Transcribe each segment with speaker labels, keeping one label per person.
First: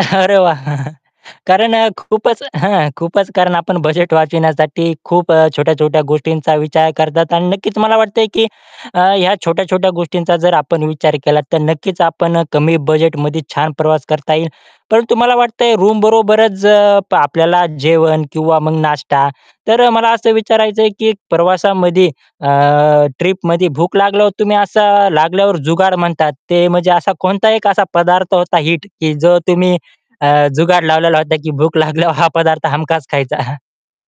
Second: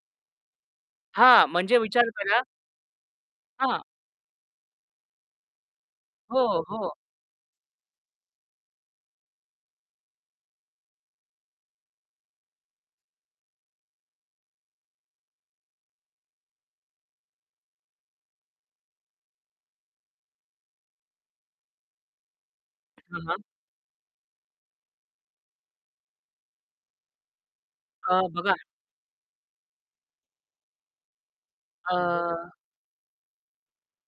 Speaker 1: अरे वाह!
Speaker 2: हां,
Speaker 1: कारण
Speaker 2: म्हणजे
Speaker 1: अ,
Speaker 2: विचार
Speaker 1: खूपच
Speaker 2: करा
Speaker 1: हं खूपच कारण आपण
Speaker 2: हां.
Speaker 1: बजेट वाचविण्यासाठी खूप अ, छोट्या-छोट्या
Speaker 2: हो,
Speaker 1: गोष्टींचा विचार
Speaker 2: हो.
Speaker 1: करतात. आणि नक्कीच मला वाटतंय की अ, ह्या छोट्या-छोट्या गोष्टींचा जर आपण विचार केला, तर नक्कीच आपण कमी बजेटमध्ये छान प्रवास करता येईल. परंतु मला वाटतंय, रूमबरोबरच अ, आपल्याला जेवण किंवा मग नाश्ता, तर मला असं विचारायचंय की प्रवासामध्ये अ,
Speaker 2: हं, हां.
Speaker 1: ट्रिपमध्ये भूक लागल्यावर तुम्ही असं, लागल्यावर जुगाड म्हणतात ते, म्हणजे असा कोणता एक असा
Speaker 2: अ,
Speaker 1: पदार्थ
Speaker 2: बघा
Speaker 1: होता हिट, की जो तुम्ही अ, जुगाड लावलेला होता, की भूक लागल्यावर हा
Speaker 2: अ
Speaker 1: पदार्थ हमखास खायचा.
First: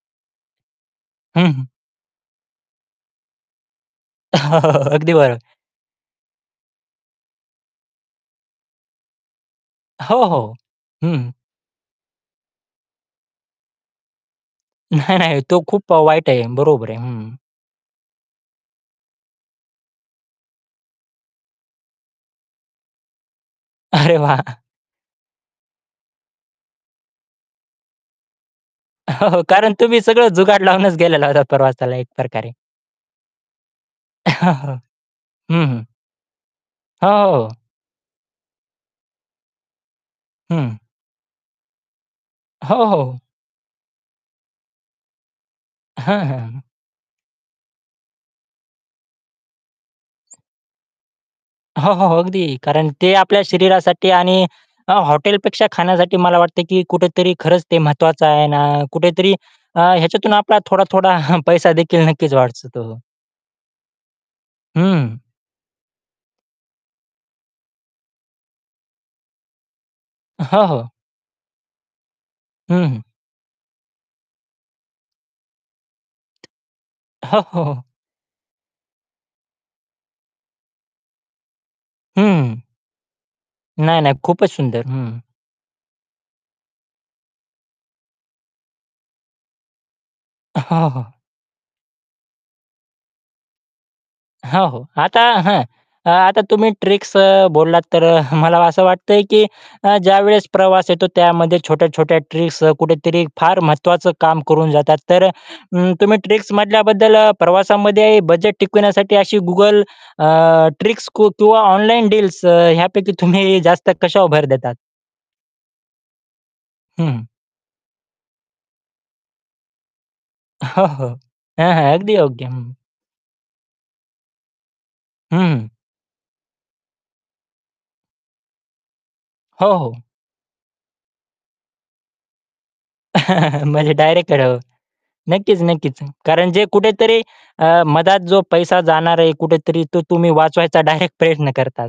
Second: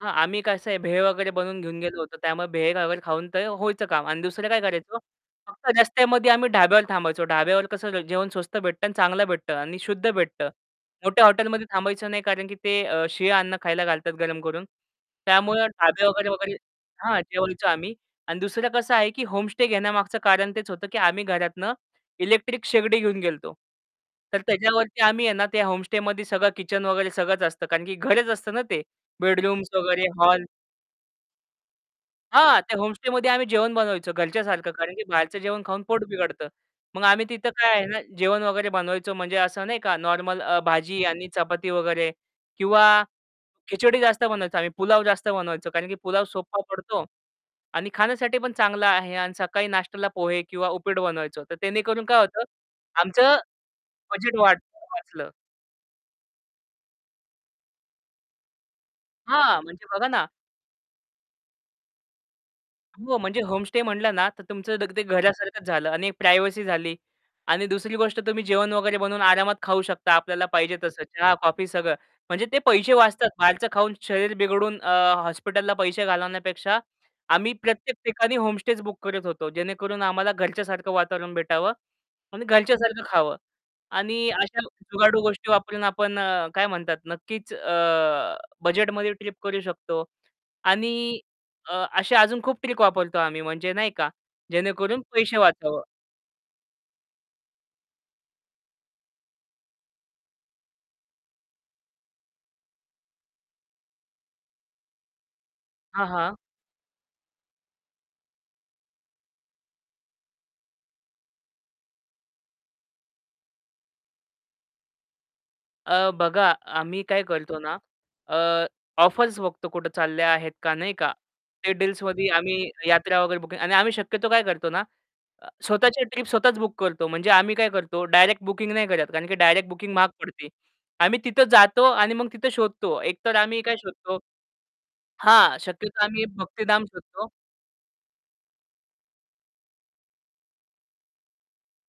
Speaker 2: हां, आम्ही कसं आहे, भेळ वगैरे
Speaker 1: हं,
Speaker 2: बनवून
Speaker 1: हं.
Speaker 2: घेऊन गेलो होतो. त्यामुळे भेळ वगैरे खाऊन ते व्हायचं काम. आणि दुसरं
Speaker 1: हो,
Speaker 2: काय करायचं,
Speaker 1: अगदी बरो
Speaker 2: फक्त रस्त्यामध्ये आम्ही ढाब्यावर थांबायचो. ढाब्यावर कसं जेवण स्वस्त भेटतं आणि चांगलं भेटतं आणि शुद्ध
Speaker 1: हो,
Speaker 2: भेटतं.
Speaker 1: हो.
Speaker 2: मोठ्या
Speaker 1: हं.
Speaker 2: हॉटेलमध्ये थांबायचं नाही, कारण की ते अ, शीळ अन्न खायला घालतात, गरम करून.
Speaker 1: नाही, नाही तो
Speaker 2: त्यामुळं
Speaker 1: खूप अ,
Speaker 2: ढाबे
Speaker 1: वाईट
Speaker 2: वगैरे
Speaker 1: आहे,
Speaker 2: वगैरे
Speaker 1: बरोबर आहे.
Speaker 2: हां,
Speaker 1: हं.
Speaker 2: जेवायचो आम्ही. आणि दुसरं कसं आहे, की होमस्टे घेण्यामागचं कारण तेच होतं, की आम्ही घरातून इलेक्ट्रिक शेगडी घेऊन गेलतो.
Speaker 1: अरे वाह!
Speaker 2: तर त्याच्यावरती आम्ही आहे ना, ते होमस्टेमध्ये सगळं किचन वगैरे सगळंच असतं, कारण की घरच असतं ना ते.
Speaker 1: हो
Speaker 2: बेडरूम्स
Speaker 1: कारण तुम्ही
Speaker 2: वगैरे,
Speaker 1: सगळं
Speaker 2: हॉल
Speaker 1: जुगाड लावूनच गेलेला होता प्रवासाला एक प्रकारे.
Speaker 2: हां, ते होमस्टेमध्ये आम्ही जेवण बनवायचं घरच्यासारखं, कारण की बाहेरचं जेवण
Speaker 1: हं,
Speaker 2: खाऊन
Speaker 1: हं.
Speaker 2: पोट बिघडतं. मग आम्ही
Speaker 1: हो.
Speaker 2: तिथं काय आहे ना, जेवण वगैरे बनवायचो. म्हणजे असं नाही का, नॉर्मल अ,
Speaker 1: हं.
Speaker 2: भाजी आणि चपाती वगैरे,
Speaker 1: हो,
Speaker 2: किंवा
Speaker 1: हो.
Speaker 2: खिचडी जास्त बनवायचो आम्ही. पुलाव जास्त बनवायचो, कारण की
Speaker 1: हं,
Speaker 2: पुलाव
Speaker 1: हं, हं.
Speaker 2: सोप्पा पडतो आणि खाण्यासाठी पण चांगला आहे. आणि सकाळी नाश्त्याला पोहे किंवा उपीट बनवायचो. तर
Speaker 1: हो,
Speaker 2: त्यामुळे
Speaker 1: हो,
Speaker 2: काय होतं,
Speaker 1: अगदी. कारण ते
Speaker 2: आमचं
Speaker 1: आपल्या शरीरासाठी
Speaker 2: बजेट
Speaker 1: आणि
Speaker 2: वाट
Speaker 1: अ,
Speaker 2: वाचलं. सोप्पा पडतो
Speaker 1: हॉटेलपेक्षा खाण्यासाठी मला वाटतं की कुठेतरी खरंच ते महत्वाचं आहे ना. कुठेतरी
Speaker 2: हां,
Speaker 1: अ,
Speaker 2: म्हणजे बघा ना
Speaker 1: ह्याच्यातून आपला थोडा-थोडा पैसा देखील नक्कीच वाचतो.
Speaker 2: हो, म्हणजे होमस्टे म्हटलं ना, तर तुमचं दग ते
Speaker 1: हं.
Speaker 2: घरासारखंच झालं आणि प्रायव्हसी झाली. आणि दुसरी गोष्ट, तुम्ही जेवण वगैरे बनवून आरामात खाऊ शकता.
Speaker 1: अ,
Speaker 2: आपल्याला
Speaker 1: हो,
Speaker 2: पाहिजे
Speaker 1: हो.
Speaker 2: तसं चहा, कॉफी, सगळं. म्हणजे ते
Speaker 1: हं,
Speaker 2: पैसे
Speaker 1: हं.
Speaker 2: वाचतात. बाहेरचं खाऊन शरीर बिघडून अ, हॉस्पिटलला पैसे घालवण्यापेक्षा
Speaker 1: हो,
Speaker 2: आम्ही
Speaker 1: हो, हो.
Speaker 2: प्रत्येक ठिकाणी होमस्टेच बुक करत होतो, जेणेकरून आम्हाला घरच्यासारखं वातावरण भेटावं आणि
Speaker 1: हं.
Speaker 2: घरच्यासारखं खावं.
Speaker 1: नाही, नाही
Speaker 2: आणि
Speaker 1: खूपच
Speaker 2: अशा
Speaker 1: सुंदर. हं.
Speaker 2: जुगाडू गोष्टी वापरून आपण अ, काय म्हणतात, नक्कीच अ, बजेटमध्ये ट्रिप करू शकतो.
Speaker 1: हो, हो.
Speaker 2: आणि अ, अशा अजून खूप ट्रिक वापरतो आम्ही, म्हणजे नाही का,
Speaker 1: हो, हो.
Speaker 2: जेणेकरून
Speaker 1: आता
Speaker 2: पैसे
Speaker 1: हं,
Speaker 2: वाचावं.
Speaker 1: आता तुम्ही ट्रिक्स अ, बोललात, तर मला असं वाटतंय की अ, ज्यावेळेस प्रवास येतो, त्यामध्ये छोट्या-छोट्या ट्रिक्स कुठेतरी फार महत्त्वाचं काम करून जातात. तर अ,
Speaker 2: हां,
Speaker 1: तुम्ही
Speaker 2: हां.
Speaker 1: ट्रिक्समधल्या बद्दल प्रवासामध्ये बजेट टिकविण्यासाठी अशी Google अ, मधल्या किंवा ऑनलाईन डील्स अ, ह्यापैकी तुम्ही जास्त कशावर भर देतात?
Speaker 2: अ, बघा, आम्ही
Speaker 1: हं,
Speaker 2: काय
Speaker 1: हं.
Speaker 2: करतो ना, अ, ऑफर्स बघतो, कुठे चालल्या आहेत का
Speaker 1: हो,
Speaker 2: नाही
Speaker 1: हो.
Speaker 2: का.
Speaker 1: हां,
Speaker 2: ते
Speaker 1: हां, अगदी
Speaker 2: डील्समध्ये
Speaker 1: योग्य
Speaker 2: आम्ही
Speaker 1: हं.
Speaker 2: यात्रा वगैरे बुकिंग आणि आम्ही शक्यतो काय करतो ना, अ,
Speaker 1: हं.
Speaker 2: स्वतःच्या ट्रिप स्वतःच बुक करतो. म्हणजे आम्ही काय करतो, डायरेक्ट बुकिंग नाही करत, कारण की
Speaker 1: हो,
Speaker 2: डायरेक्ट बुकिंग
Speaker 1: हो.
Speaker 2: महाग पडते. आम्ही तिथे जातो आणि मग तिथं शोधतो. एकतर आम्ही काय
Speaker 1: म्हणजे
Speaker 2: शोधतो
Speaker 1: डायरेक्ट करावं.
Speaker 2: हां,
Speaker 1: नक्कीच, नक्कीच.
Speaker 2: शक्यतो आम्ही
Speaker 1: कारण जे
Speaker 2: भक्तिधाम
Speaker 1: कुठेतरी
Speaker 2: शोधतो.
Speaker 1: अ, मधात जो पैसा जाणार आहे, कुठेतरी तो तुम्ही वाचवायचा डायरेक्ट प्रयत्न करतात.